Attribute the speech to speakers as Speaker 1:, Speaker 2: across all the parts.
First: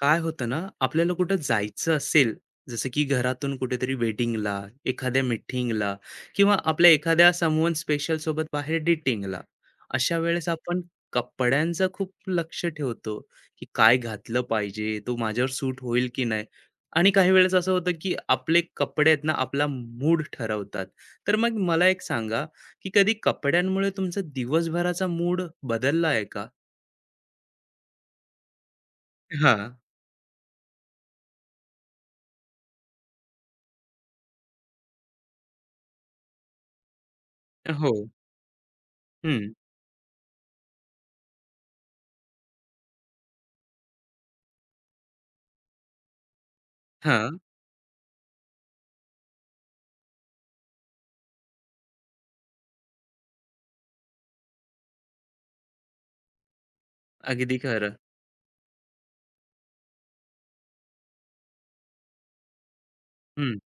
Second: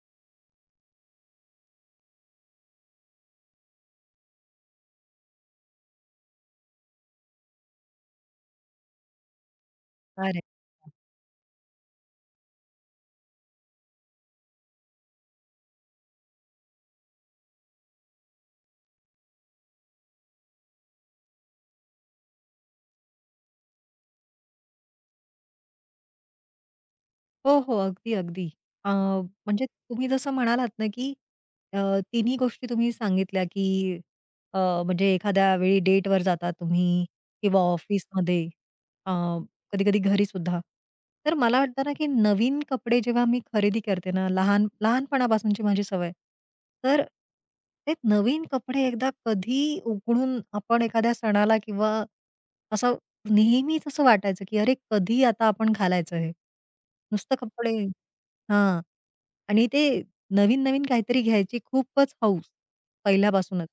Speaker 1: काय होतं ना, आपल्याला कुठं जायचं असेल, जसं की घरातून कुठेतरी वेडिंगला, एखाद्या मीटिंगला किंवा आपल्या एखाद्या समवन स्पेशल सोबत बाहेर डेटिंगला. अशा
Speaker 2: अरे!
Speaker 1: वेळेस आपण कपड्यांचं खूप लक्ष ठेवतो, की काय घातलं पाहिजे, तो माझ्यावर सूट होईल की नाही. आणि काही वेळेस असं होतं, की आपले कपडे आहेत ना, आपला मूड ठरवतात. तर मग मला एक सांगा, की कधी कपड्यांमुळे तुमचा दिवसभराचा मूड बदलला आहे का?
Speaker 2: हो, हो. अगदी, अगदी. अ, म्हणजे
Speaker 1: हां.
Speaker 2: तुम्ही जसं म्हणालात ना, की अ, तिन्ही गोष्टी तुम्ही सांगितल्या, की अ, म्हणजे एखाद्या वेळी डेटवर जाता तुम्ही किंवा
Speaker 1: हो.
Speaker 2: ऑफिसमध्ये अ,
Speaker 1: हं.
Speaker 2: कधी घरी सुद्धा, तर मला वाटतं ना, की नवीन कपडे जेव्हा मी खरेदी करते ना, लहानपणापासूनची माझी सवय. तर ते नवीन कपडे एकदा कधी उघडून आपण एखाद्या सणाला किंवा असं नेहमीच असं वाटायचं, की अरे कधी आता आपण घालायचं हे? नुसतं
Speaker 1: अगदी
Speaker 2: कपडे
Speaker 1: खरं.
Speaker 2: हां. आणि ते नवीन-नवीन काहीतरी घ्यायची खूपच हौस
Speaker 1: हं.
Speaker 2: पहिल्यापासूनच.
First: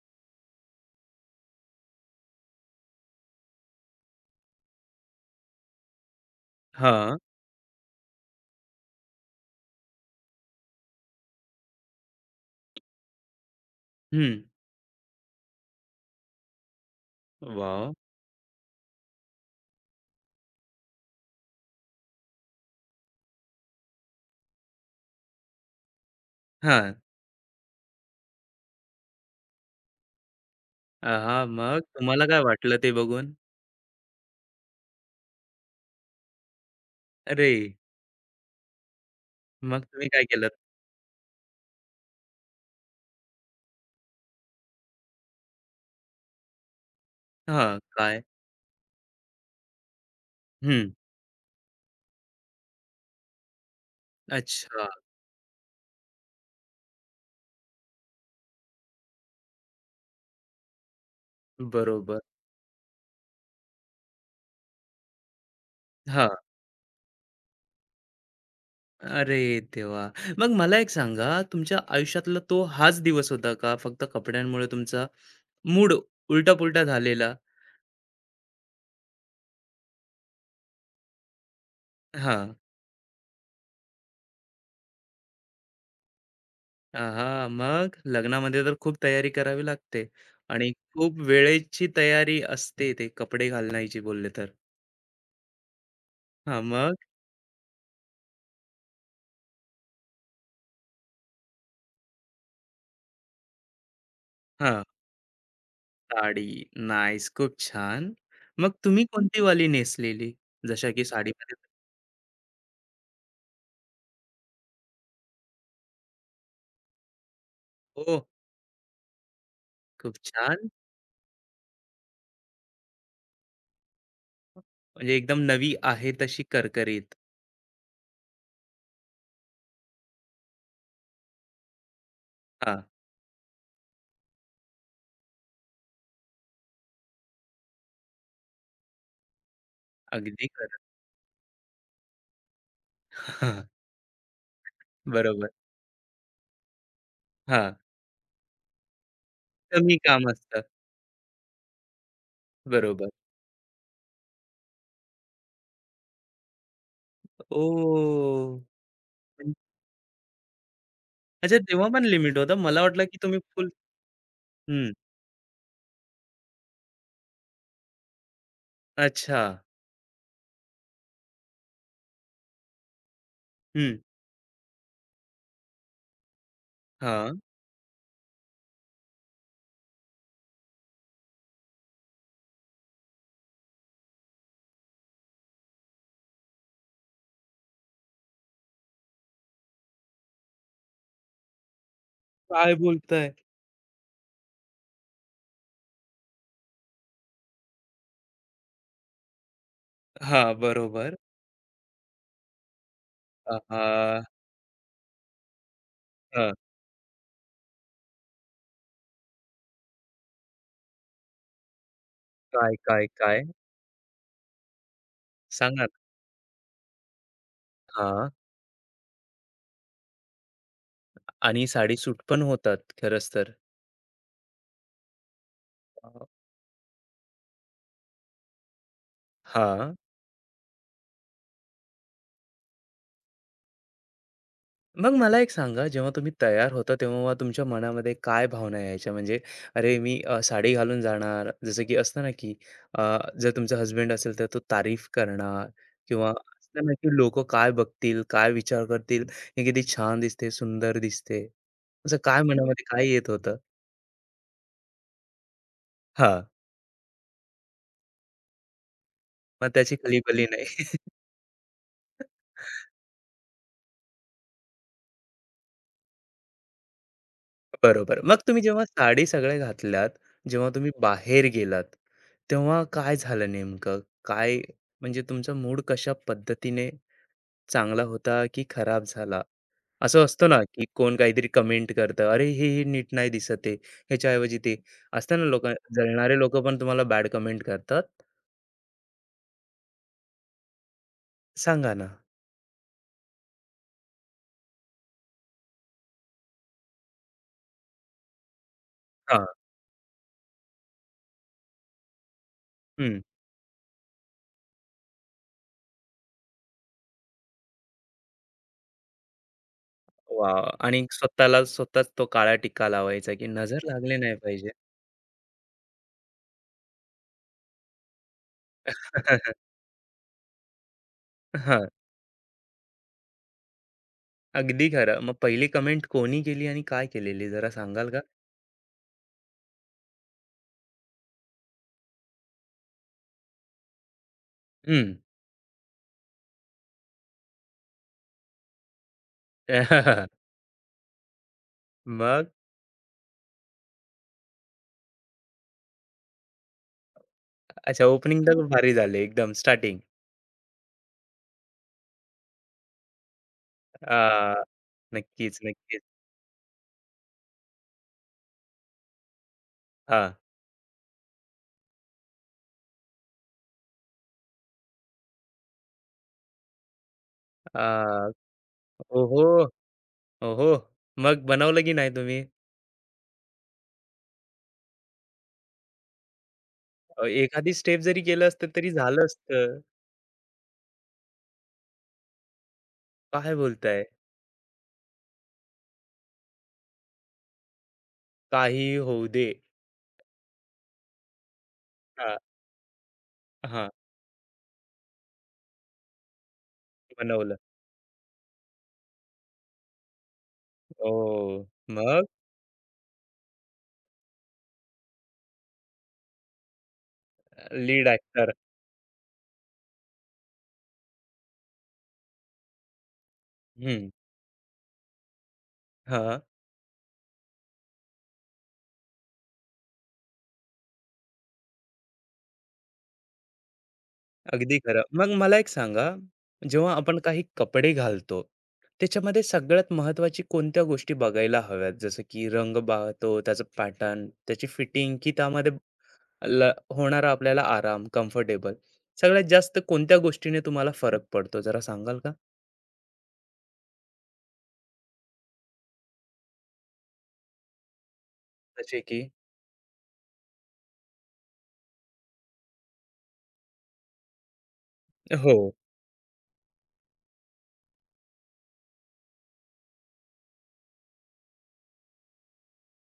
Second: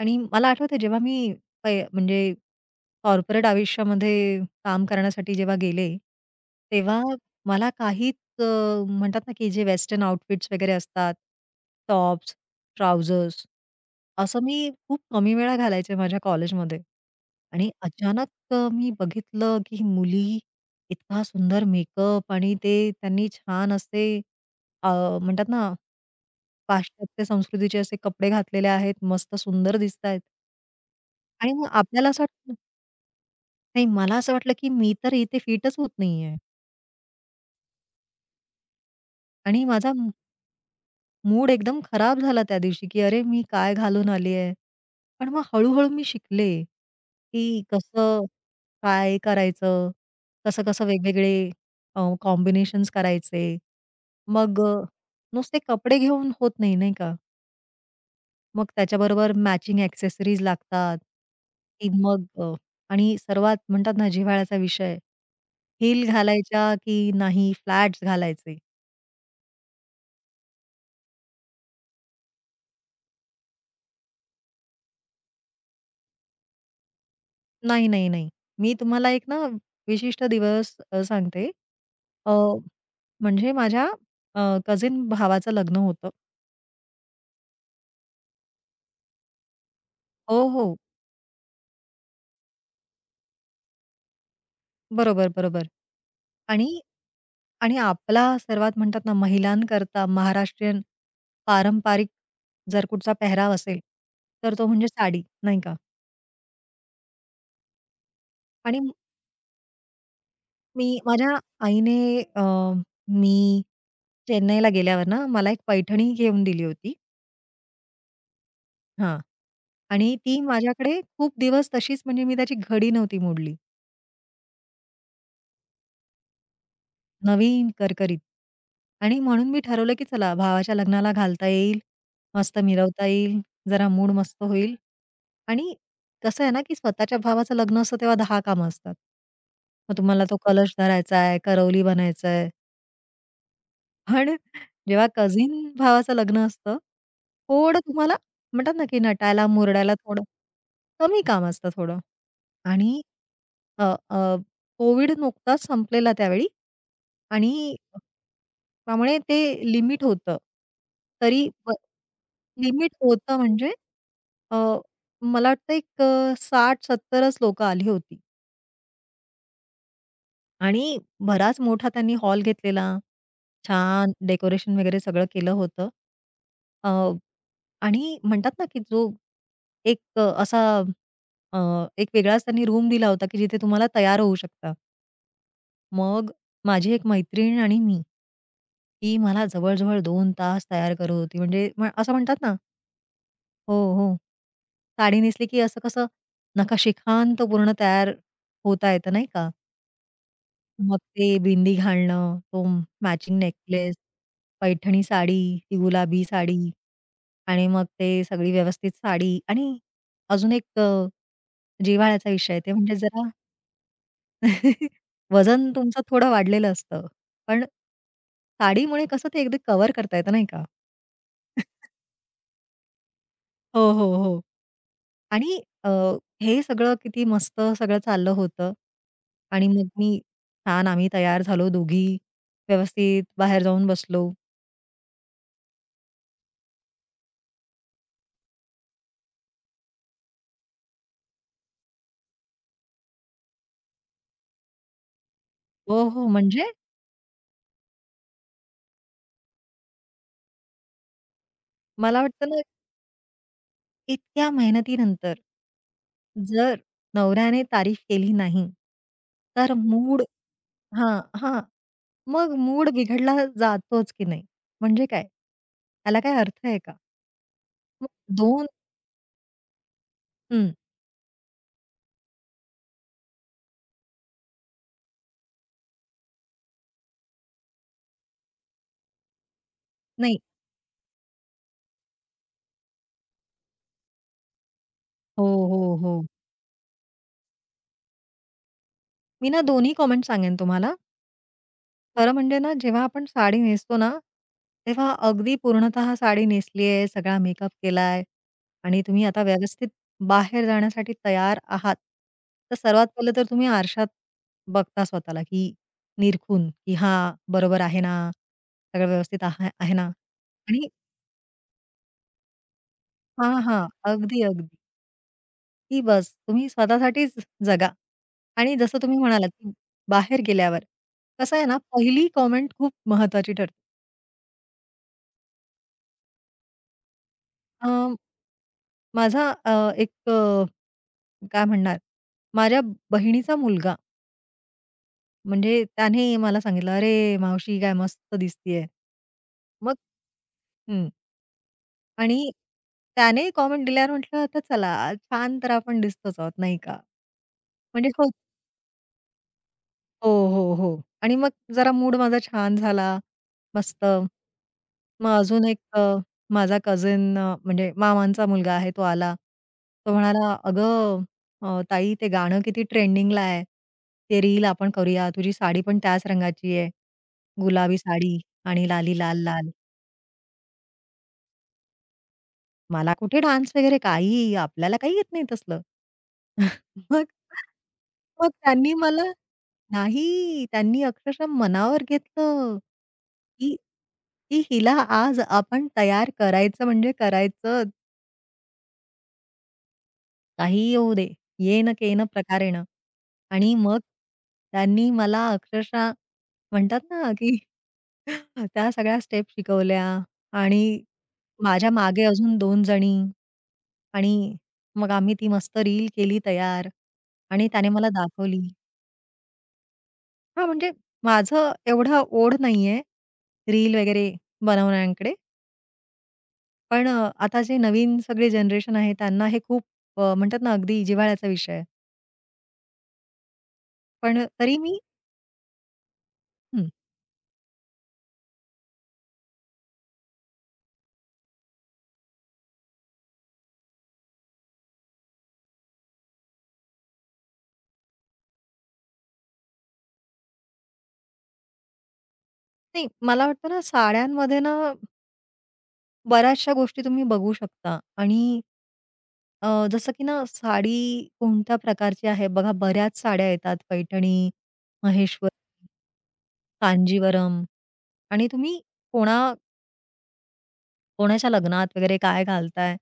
Speaker 2: आणि मला आठवतंय जेव्हा मी म्हणजे कॉर्पोरेट आयुष्यामध्ये काम करण्यासाठी जेव्हा गेले, तेव्हा
Speaker 1: हां.
Speaker 2: मला काहीच अ, म्हणतात ना, की जे वेस्टर्न आउटफिट्स वगैरे असतात, टॉप्स, ट्राउझर्स असं
Speaker 1: हं.
Speaker 2: मी खूप कमी वेळा घालायचे माझ्या कॉलेजमध्ये. आणि
Speaker 1: वॉव!
Speaker 2: अचानक मी बघितलं, की मुली इतका सुंदर मेकअप आणि ते त्यांनी छान असे अ, म्हणतात ना,
Speaker 1: हां.
Speaker 2: पाश्चात्य संस्कृतीचे असे कपडे घातलेले आहेत, मस्त सुंदर दिसतायत.
Speaker 1: अ,
Speaker 2: आणि मग
Speaker 1: मग
Speaker 2: आपल्याला असं
Speaker 1: तुम्हाला काय
Speaker 2: वाटतं
Speaker 1: वाटलं ते बघून?
Speaker 2: नाही, मला असं वाटलं, की मी तर इथे फिटच होत नाहीये
Speaker 1: अरे!
Speaker 2: आणि
Speaker 1: मग
Speaker 2: माझा
Speaker 1: तुम्ही काय केलंत?
Speaker 2: मूड एकदम खराब झाला त्या दिवशी, की अरे, मी काय घालून आली आहे. पण मग हळू-हळू मी शिकले, की
Speaker 1: हां. काय?
Speaker 2: कसं काय करायचं, कसं-कसं
Speaker 1: हं.
Speaker 2: वेगवेगळे कॉम्बिनेशन्स करायचे. मग
Speaker 1: अच्छा.
Speaker 2: नुसते कपडे घेऊन होत नाही, नाही का? मग त्याच्याबरोबर मॅचिंग एक्सेसरीज लागतात. ती
Speaker 1: बरोबर.
Speaker 2: मग आणि सर्वात म्हणतात ना जिव्हाळ्याचा विषय, हिल
Speaker 1: हां.
Speaker 2: घालायच्या की नाही फ्लॅट्स घालायचे?
Speaker 1: अरे देवा! मग मला एक सांगा, तुमच्या आयुष्यातला तो हाच दिवस होता का फक्त कपड्यांमुळे तुमचा मूड उलटा-पुलटा झालेला?
Speaker 2: नाही, नाही, नाही. मी तुम्हाला एक ना विशिष्ट दिवस सांगते. अ,
Speaker 1: हां.
Speaker 2: म्हणजे माझ्या अ, कझीन भावाचं लग्न होतं.
Speaker 1: हां, मग लग्नामध्ये तर खूप तयारी करावी लागते
Speaker 2: हो,
Speaker 1: आणि
Speaker 2: हो.
Speaker 1: खूप वेळेची तयारी असते ते कपडे घालण्याची बोलले तर.
Speaker 2: बरोबर, बरोबर.
Speaker 1: हां,
Speaker 2: आणि
Speaker 1: मग?
Speaker 2: आणि आपला सर्वात म्हणतात ना महिलांकरता महाराष्ट्रीयन पारंपरिक जर कुठचा पेहराव असेल, तर तो
Speaker 1: हां,
Speaker 2: म्हणजे साडी, नाही का?
Speaker 1: साडी. नाईस, खूप छान. मग
Speaker 2: आणि
Speaker 1: तुम्ही कोणती वाली नेसलेली?
Speaker 2: मी
Speaker 1: जशा की
Speaker 2: माझ्या
Speaker 1: साडीमध्ये
Speaker 2: आईने अ, मी चेन्नईला गेल्यावर ना, मला एक पैठणी घेऊन दिली होती.
Speaker 1: हो,
Speaker 2: हां. आणि
Speaker 1: खूप
Speaker 2: ती
Speaker 1: छान.
Speaker 2: माझ्याकडे खूप दिवस तशीच म्हणजे मी त्याची घडी नव्हती मोडली.
Speaker 1: म्हणजे एकदम नवी आहे तशी करकरीत.
Speaker 2: नवीन करकरीत. आणि म्हणून मी ठरवलं, की चला भावाच्या लग्नाला घालता येईल, मस्त
Speaker 1: हां,
Speaker 2: मिरवता येईल, जरा मूड मस्त होईल. आणि कसं आहे ना, की स्वतःच्या भावाचं लग्न असतं तेव्हा 10 कामं असतात. मग तुम्हाला तो
Speaker 1: अगदी
Speaker 2: कलश
Speaker 1: खरं.
Speaker 2: धरायचा आहे, करवली बनायचंय.
Speaker 1: हां,
Speaker 2: पण जेव्हा
Speaker 1: बरोबर.
Speaker 2: कझीन भावाचं लग्न असतं,
Speaker 1: हां,
Speaker 2: थोडं तुम्हाला म्हणतात ना, की नटायला, मुरडायला
Speaker 1: कमी
Speaker 2: थोडं
Speaker 1: काम असतं.
Speaker 2: कमी काम असतं थोडं. आणि
Speaker 1: बरोबर.
Speaker 2: अ, अ, कोविड नुकताच संपलेला त्यावेळी
Speaker 1: ओ
Speaker 2: आणि त्यामुळे ते लिमिट होतं. तरी
Speaker 1: अच्छा, तेव्हा पण लिमिट होतं. मला
Speaker 2: लिमिट
Speaker 1: वाटलं की
Speaker 2: होतं
Speaker 1: तुम्ही फुल
Speaker 2: म्हणजे अ,
Speaker 1: हं,
Speaker 2: मला वाटतं एक 60-70च लोकं आली होती.
Speaker 1: अच्छा.
Speaker 2: आणि बराच मोठा त्यांनी हॉल घेतलेला.
Speaker 1: हं,
Speaker 2: छान डेकोरेशन वगैरे सगळं केलं होतं.
Speaker 1: हां.
Speaker 2: आणि म्हणतात ना, की जो एक असा अ, एक वेगळाच त्यांनी रूम दिला होता, की जिथे तुम्हाला तयार होऊ शकता. मग माझी एक मैत्रीण आणि मी, ती मला जवळ-जवळ 2 तास तयार करत होती. म्हणजे असं म्हणतात ना
Speaker 1: काय बोलताय?
Speaker 2: हो, हो. साडी नेसली की असं कसं नकाशिखांत पूर्ण तयार होता येतं नाही का?
Speaker 1: हां,
Speaker 2: मग
Speaker 1: बरोबर.
Speaker 2: ते बिंदी घालणं, तो मॅचिंग नेकलेस,
Speaker 1: आहा!
Speaker 2: पैठणी साडी, ती गुलाबी
Speaker 1: हं,
Speaker 2: साडी आणि मग ते सगळी व्यवस्थित साडी आणि अजून एक जिव्हाळ्याचा विषय आहे. ते
Speaker 1: काय,
Speaker 2: म्हणजे
Speaker 1: काय,
Speaker 2: जरा
Speaker 1: काय?
Speaker 2: वजन
Speaker 1: सांगा ना?
Speaker 2: तुमचं थोडं वाढलेलं असतं. पण
Speaker 1: हां.
Speaker 2: साडीमुळे कसं ते अगदी कव्हर करता येतं नाही का?
Speaker 1: आणि साडी सूट पण होतात खरंच तर.
Speaker 2: हो, हो, हो. आणि
Speaker 1: अ,
Speaker 2: हे सगळं किती मस्त सगळं चाललं होतं. आणि मग
Speaker 1: हां.
Speaker 2: मी छान आम्ही तयार झालो दोघी. व्यवस्थित बाहेर जाऊन बसलो.
Speaker 1: मग मला एक सांगा जेव्हा तुम्ही तयार होता तेव्हा तुमच्या मनामध्ये काय भावना यायच्या? म्हणजे अरे मी साडी घालून जाणार जसं की असतं ना, की जर तुमचा हसबँड असेल तर तो तारीफ करणार
Speaker 2: हो, हो.
Speaker 1: किंवा
Speaker 2: म्हणजे
Speaker 1: असतं ना, की लोकं काय बघतील, काय विचार करतील, ही किती छान दिसते, सुंदर दिसते. असं
Speaker 2: मला
Speaker 1: काय
Speaker 2: वाटतं ना,
Speaker 1: मनामध्ये काय येत होतं?
Speaker 2: इतक्या मेहनतीनंतर,
Speaker 1: हां.
Speaker 2: जर नवऱ्याने तारीफ केली नाही,
Speaker 1: मग
Speaker 2: तर
Speaker 1: त्याची
Speaker 2: मूड
Speaker 1: कलीबली नाही.
Speaker 2: हां, हां. मग मूड बिघडला जातोच की नाही. म्हणजे काय? त्याला काय अर्थ आहे का? मग
Speaker 1: बरोबर. मग तुम्ही
Speaker 2: 2
Speaker 1: जेव्हा साडी सगळ्या घातल्यात, जेव्हा
Speaker 2: हं.
Speaker 1: तुम्ही बाहेर गेलात, तेव्हा काय झालं नेमकं? काय म्हणजे तुमचा मूड कशा पद्धतीने चांगला होता की खराब झाला? असं
Speaker 2: नाही.
Speaker 1: असतं ना, की कोण काहीतरी कमेंट करतं, "अरे, हे नीट नाही दिसत आहे, ह्याच्याऐवजी ते." असतं ना
Speaker 2: हो,
Speaker 1: लोकं
Speaker 2: हो, हो.
Speaker 1: जळणारे लोकं पण तुम्हाला बॅड कमेंट करतात.
Speaker 2: मी ना दोन्ही कॉमेंट सांगेन तुम्हाला.
Speaker 1: सांगा ना?
Speaker 2: खरं म्हणजे ना, जेव्हा आपण साडी नेसतो ना, तेव्हा अगदी पूर्णतः साडी नेसली आहे, सगळा मेकअप केलाय आणि तुम्ही आता
Speaker 1: हां.
Speaker 2: व्यवस्थित बाहेर जाण्यासाठी तयार आहात. तर सर्वात
Speaker 1: हं.
Speaker 2: पहिलं तर तुम्ही आरशात बघता स्वतःला, की निरखून, की हां, बरोबर आहे ना? सगळं व्यवस्थित आहे ना?
Speaker 1: वाह!
Speaker 2: आणि
Speaker 1: आणि स्वतःला स्वतःच तो काळा टिक्का लावायचा, की
Speaker 2: हां, हां.
Speaker 1: नजर लागली नाही
Speaker 2: अगदी, अगदी.
Speaker 1: पाहिजे.
Speaker 2: की बस तुम्ही स्वतःसाठीच जगा आणि जसं तुम्ही म्हणालात, की बाहेर गेल्यावर कसं आहे ना,
Speaker 1: हां.
Speaker 2: पहिली कॉमेंट खूप महत्वाची ठरते.
Speaker 1: अगदी खरं. मग पहिली कमेंट कोणी केली आणि काय केलेली जरा सांगाल का?
Speaker 2: माझा एक काय म्हणणार, माझ्या बहिणीचा मुलगा
Speaker 1: हं.
Speaker 2: म्हणजे त्याने मला सांगितलं, "अरे मावशी काय मस्त दिसतीये." मग हं.
Speaker 1: मग?
Speaker 2: आणि त्याने कॉमेंट दिल्यावर म्हटलं, "आता चला छान तर आपण दिसतोच आहोत, नाही का?"
Speaker 1: अच्छा
Speaker 2: म्हणजे हो
Speaker 1: ओपनिंग तर भारी झाले एकदम स्टार्टिंग.
Speaker 2: हो, हो, हो. आणि मग जरा मूड माझा छान झाला. मस्त.
Speaker 1: अ,
Speaker 2: मग
Speaker 1: नक्कीच,
Speaker 2: अजून एक
Speaker 1: नक्कीच.
Speaker 2: माझा कझिन म्हणजे मामांचा मुलगा आहे तो आला. तो
Speaker 1: हां.
Speaker 2: म्हणाला, "अगं ताई ते गाणं किती ट्रेंडिंगला आहे. ते रील आपण करूया. तुझी साडी पण त्याच रंगाची आहे.
Speaker 1: अ,
Speaker 2: गुलाबी साडी आणि लाली लाल,
Speaker 1: ओहो!
Speaker 2: लाल."
Speaker 1: ओहो! मग बनवलं की नाही तुम्ही?
Speaker 2: मला कुठे डान्स वगैरे काही आपल्याला काही येत नाही तसलं. मग
Speaker 1: एखादी स्टेप जरी केलं
Speaker 2: मग
Speaker 1: असतं तरी
Speaker 2: त्यांनी मला
Speaker 1: झालं असतं.
Speaker 2: नाही, त्यांनी अक्षरशः मनावर घेतलं,
Speaker 1: काय
Speaker 2: की
Speaker 1: बोलताय?
Speaker 2: की हिला आज आपण तयार करायचं म्हणजे करायचंच.
Speaker 1: काही होऊ दे.
Speaker 2: काहीही येऊ दे, ये न के न
Speaker 1: हां,
Speaker 2: प्रकारेण. आणि
Speaker 1: हां.
Speaker 2: मग त्यांनी मला अक्षरशः म्हणतात ना,
Speaker 1: बनवलं.
Speaker 2: की त्या सगळ्या स्टेप शिकवल्या आणि
Speaker 1: ओह!
Speaker 2: माझ्या मागे
Speaker 1: मग
Speaker 2: अजून दोन जणी आणि मग आम्ही ती मस्त रील केली तयार आणि त्याने
Speaker 1: लीड
Speaker 2: मला
Speaker 1: ॲक्टर.
Speaker 2: दाखवली. हां, म्हणजे माझं एवढं ओढ नाहीये रील
Speaker 1: हं.
Speaker 2: वगैरे बनवण्याकडे.
Speaker 1: हां.
Speaker 2: पण आता जे नवीन सगळी जनरेशन आहे त्यांना हे खूप म्हणतात ना, अगदी जिव्हाळ्याचा विषय आहे. पण तरी
Speaker 1: अगदी
Speaker 2: मी
Speaker 1: खरं. मग मला एक सांगा,
Speaker 2: हं.
Speaker 1: जेव्हा आपण काही कपडे घालतो, त्याच्यामध्ये सगळ्यात महत्वाची कोणत्या गोष्टी बघायला हव्यात? जसं की रंग पाहतो, त्याचं पॅटर्न, त्याची फिटिंग की त्यामध्ये ल होणारा आपल्याला आराम, कम्फर्टेबल. सगळ्यात जास्त कोणत्या गोष्टीने तुम्हाला फरक पडतो जरा सांगाल का?
Speaker 2: नाही, मला वाटतं ना, साड्यांमध्ये ना बऱ्याचशा गोष्टी तुम्ही बघू शकता आणि
Speaker 1: जसे की
Speaker 2: जसं की ना साडी कोणत्या प्रकारची आहे बघा, बऱ्याच साड्या येतात पैठणी, महेश्वरी,
Speaker 1: हो.
Speaker 2: कांजीवरम आणि तुम्ही कोणा कोणाच्या लग्नात वगैरे काय घालताय?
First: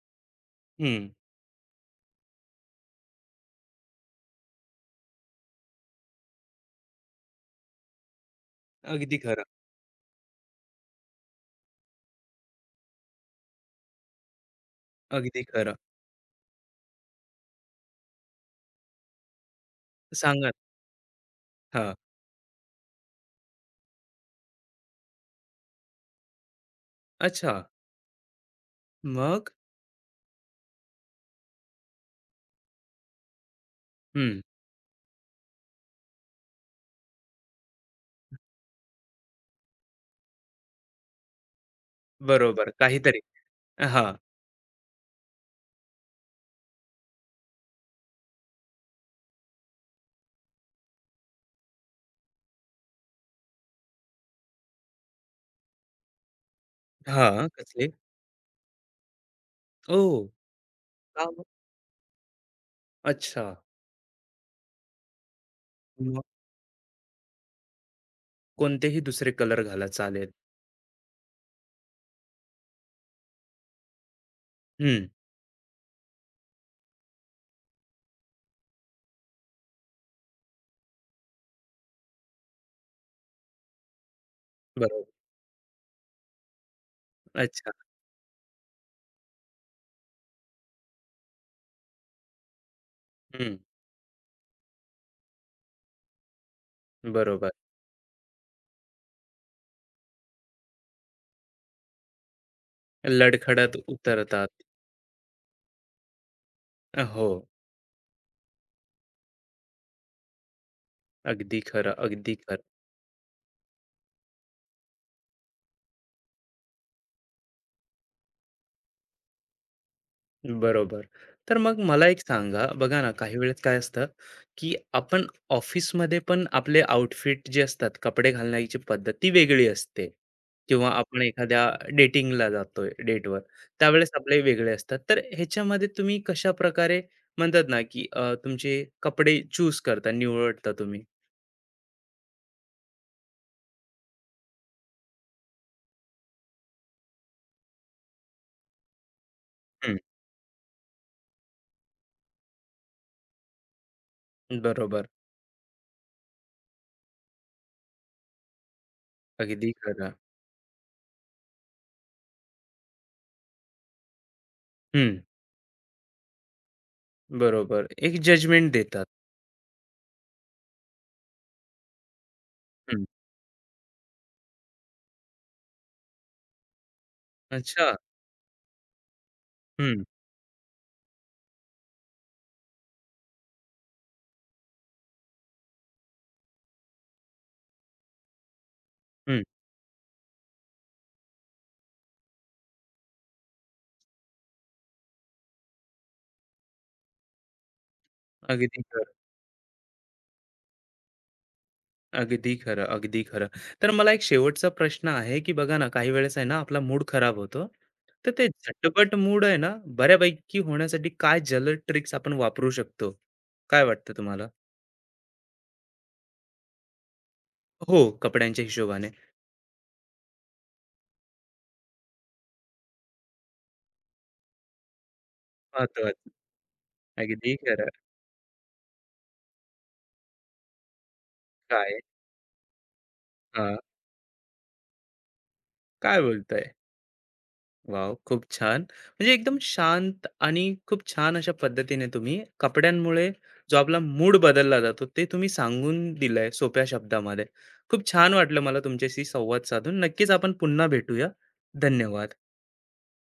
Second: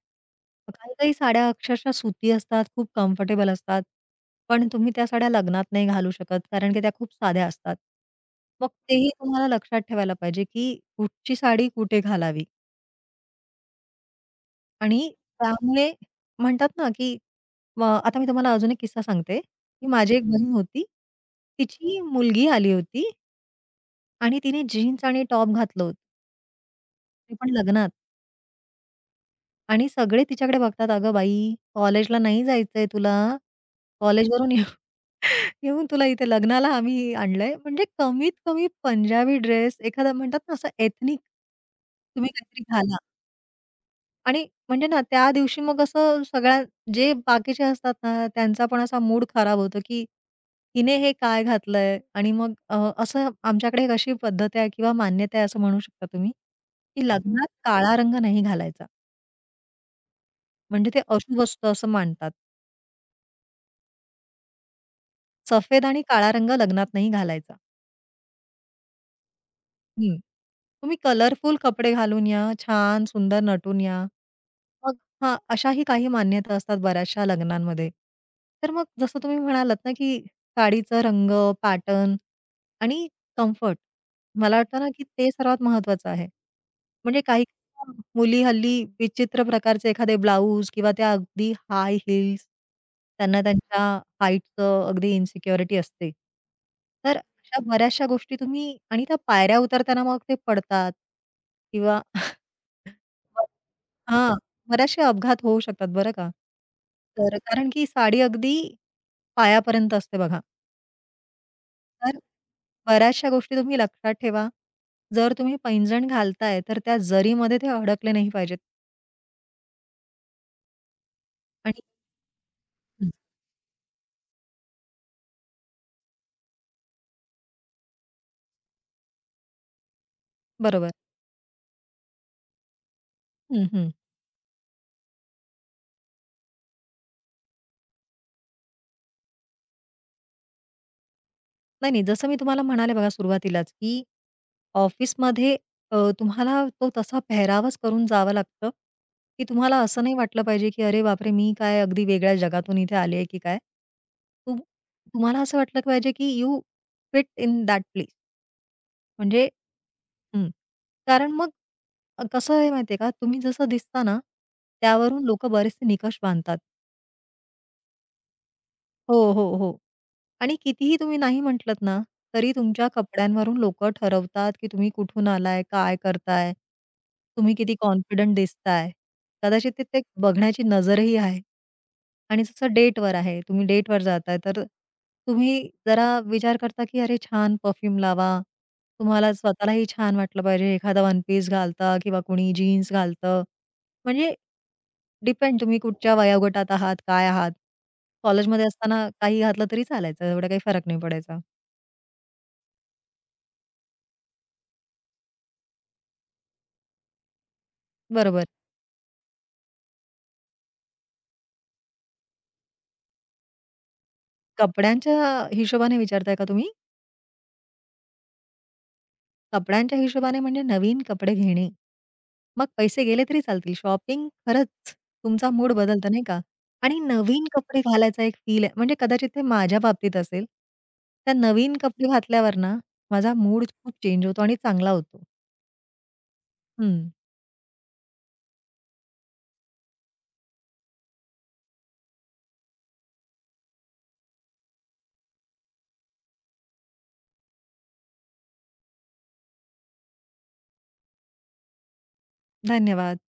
Speaker 1: हं.
Speaker 2: काही-काही साड्या अक्षरशः सुती असतात, खूप कम्फर्टेबल असतात. पण तुम्ही त्या साड्या लग्नात नाही घालू शकत कारण की त्या खूप साध्या असतात. मग तेही
Speaker 1: अगदी खरं,
Speaker 2: तुम्हाला लक्षात ठेवायला पाहिजे, की कुठची साडी कुठे घालावी. आणि
Speaker 1: अगदी खरं.
Speaker 2: त्यामुळे म्हणतात ना, की आता मी तुम्हाला अजून एक किस्सा सांगते, की माझी एक
Speaker 1: सांगा
Speaker 2: बहीण
Speaker 1: ना.
Speaker 2: होती.
Speaker 1: हां.
Speaker 2: तिची मुलगी आली होती आणि तिने जीन्स आणि टॉप घातलं होतं, ते पण
Speaker 1: अच्छा.
Speaker 2: लग्नात
Speaker 1: मग?
Speaker 2: आणि सगळे तिच्याकडे बघतात, "अगं बाई, कॉलेजला नाही जायचंय तुला.
Speaker 1: हं.
Speaker 2: कॉलेजवरून येऊ येऊन तुला इथे लग्नाला आम्ही आणलंय." म्हणजे कमीत कमी पंजाबी ड्रेस, एखादा म्हणतात ना, असं एथनिक तुम्ही काहीतरी
Speaker 1: बरोबर.
Speaker 2: घाला.
Speaker 1: काहीतरी. हां.
Speaker 2: आणि म्हणजे ना, त्या दिवशी मग असं सगळ्या जे बाकीचे असतात ना, त्यांचा पण असा मूड खराब होतो, की हिने हे काय घातलंय? आणि मग असं आमच्याकडे एक अशी पद्धत आहे किंवा मान्यता आहे असं म्हणू शकता तुम्ही, की
Speaker 1: हां.
Speaker 2: लग्नात
Speaker 1: कसले?
Speaker 2: काळा रंग नाही घालायचा.
Speaker 1: ओह!
Speaker 2: म्हणजे ते
Speaker 1: का
Speaker 2: अशुभ
Speaker 1: बरं?
Speaker 2: असतं असं मानतात.
Speaker 1: अच्छा.
Speaker 2: सफेद आणि
Speaker 1: मग
Speaker 2: काळा रंग लग्नात नाही घालायचा.
Speaker 1: कोणतेही दुसरे कलर घाला
Speaker 2: हं.
Speaker 1: चालेल.
Speaker 2: तुम्ही कलरफुल कपडे घालून या, छान सुंदर नटून या. मग
Speaker 1: हं,
Speaker 2: हां, अशाही काही मान्यता असतात बऱ्याचशा लग्नांमध्ये. तर मग जसं तुम्ही म्हणालात ना, की साडीचा रंग, पॅटर्न आणि कम्फर्ट. मला वाटतं ना, की
Speaker 1: बरोबर.
Speaker 2: ते सर्वात महत्त्वाचं आहे. म्हणजे काही
Speaker 1: अच्छा.
Speaker 2: मुली हल्ली विचित्र प्रकारचे एखादे ब्लाउज किंवा त्या अगदी हाय हील्स त्यांना
Speaker 1: हं,
Speaker 2: त्यांच्या हाईटचं अगदी इन्सिक्युरिटी असते. तर
Speaker 1: बरोबर.
Speaker 2: अशा बऱ्याचशा गोष्टी तुम्ही आणि त्या पायऱ्या उतरताना मग ते पडतात किंवा
Speaker 1: लडखडत
Speaker 2: हां,
Speaker 1: उतरतात.
Speaker 2: बऱ्याचशे अपघात होऊ शकतात बरं का.
Speaker 1: हो,
Speaker 2: तर कारण की साडी अगदी पायापर्यंत असते बघा.
Speaker 1: अगदी खरं,
Speaker 2: तर
Speaker 1: अगदी खरं.
Speaker 2: बऱ्याचशा गोष्टी तुम्ही लक्षात ठेवा. जर तुम्ही पैंजण घालताय, तर त्या जरीमध्ये ते अडकले नाही पाहिजेत
Speaker 1: बरोबर. तर मग
Speaker 2: आणि
Speaker 1: मला एक सांगा, बघा ना,
Speaker 2: हं.
Speaker 1: काही वेळेस काय असतं, की आपण ऑफिसमध्ये पण आपले आउटफिट जे असतात, कपडे घालण्याची पद्धत ती वेगळी असते किंवा
Speaker 2: बरोबर.
Speaker 1: आपण एखाद्या डेटिंगला जातोय, डेटवर,
Speaker 2: हं, हं.
Speaker 1: त्यावेळेस आपले वेगळे असतात. तर ह्याच्यामध्ये तुम्ही कशाप्रकारे म्हणतात ना, की तुमचे कपडे चूज करता, निवडता तुम्ही?
Speaker 2: नाही, नाही. जसं मी तुम्हाला म्हणाले बघा सुरुवातीलाच, की ऑफिसमध्ये तुम्हाला तो तसा पेहरावच करून जावं लागतं, की तुम्हाला
Speaker 1: हं.
Speaker 2: असं नाही वाटलं पाहिजे, की "अरे बापरे! मी काय अगदी वेगळ्या जगातून इथे आली आहे की काय?" तु
Speaker 1: बरोबर.
Speaker 2: तुम्हाला असं वाटलं पाहिजे, की you fit in that place म्हणजे
Speaker 1: अगदी खरं.
Speaker 2: हं. कारण मग कसं आहे माहिती का, तुम्ही जसं दिसता ना,
Speaker 1: हं.
Speaker 2: त्यावरून लोकं बरेचसे निकष बांधतात.
Speaker 1: बरोबर. एक जजमेंट देतात.
Speaker 2: हो, हो, हो. आणि कितीही तुम्ही नाही म्हटलत ना, तरी तुमच्या
Speaker 1: हं.
Speaker 2: कपड्यांवरून लोकं ठरवतात, की तुम्ही कुठून आलाय, काय करताय, तुम्ही किती
Speaker 1: अच्छा.
Speaker 2: कॉन्फिडंट दिसताय. कदाचित तिथे
Speaker 1: हं,
Speaker 2: एक बघण्याची नजरही आहे. आणि जसं डेटवर आहे, तुम्ही डेटवर जाताय, तर तुम्ही जरा विचार करता, की अरे छान परफ्यूम लावा. तुम्हाला
Speaker 1: हं.
Speaker 2: स्वतःलाही छान वाटलं पाहिजे. एखादा वन पीस घालता किंवा कोणी जीन्स घालतं. म्हणजे डिपेंड तुम्ही कुठच्या वयोगटात आहात, काय आहात? कॉलेजमध्ये
Speaker 1: अगदी
Speaker 2: असताना
Speaker 1: खरं.
Speaker 2: काही घातलं तरी चालायचं, एवढा काही फरक नाही पडायचा.
Speaker 1: अगदी खरं, अगदी खरं. तर मला एक शेवटचा प्रश्न आहे, की बघा ना, काही वेळेस आहे ना, आपला मूड खराब होतो. तर
Speaker 2: बरोबर.
Speaker 1: ते झटपट मूड आहे ना, बऱ्यापैकी होण्यासाठी काय जलद ट्रिक्स आपण वापरू शकतो? काय वाटतं तुम्हाला?
Speaker 2: कपड्यांच्या हिशोबाने विचारताय का तुम्ही?
Speaker 1: हो, कपड्यांच्या हिशोबाने.
Speaker 2: कपड्यांच्या हिशोबाने म्हणजे नवीन कपडे घेणे. मग पैसे गेले तरी चालतील. शॉपिंग खरंच तुमचा मूड बदलतं नाही
Speaker 1: महत्वाचं.
Speaker 2: का? आणि नवीन
Speaker 1: अगदी
Speaker 2: कपडे
Speaker 1: खरं.
Speaker 2: घालायचा एक फील आहे. म्हणजे कदाचित ते माझ्या बाबतीत असेल. त्या नवीन
Speaker 1: काय?
Speaker 2: कपडे घातल्यावर ना, माझा मूड
Speaker 1: हां,
Speaker 2: खूप चेंज होतो आणि चांगला होतो.
Speaker 1: काय बोलताय?
Speaker 2: हं.
Speaker 1: वाव, खूप छान. म्हणजे एकदम शांत आणि खूप छान अशा पद्धतीने तुम्ही कपड्यांमुळे जो आपला मूड बदलला जातो, ते तुम्ही सांगून दिलंय सोप्या शब्दामध्ये. खूप छान वाटलं मला तुमच्याशी संवाद साधून. नक्कीच आपण पुन्हा भेटूया. धन्यवाद.
Speaker 2: धन्यवाद.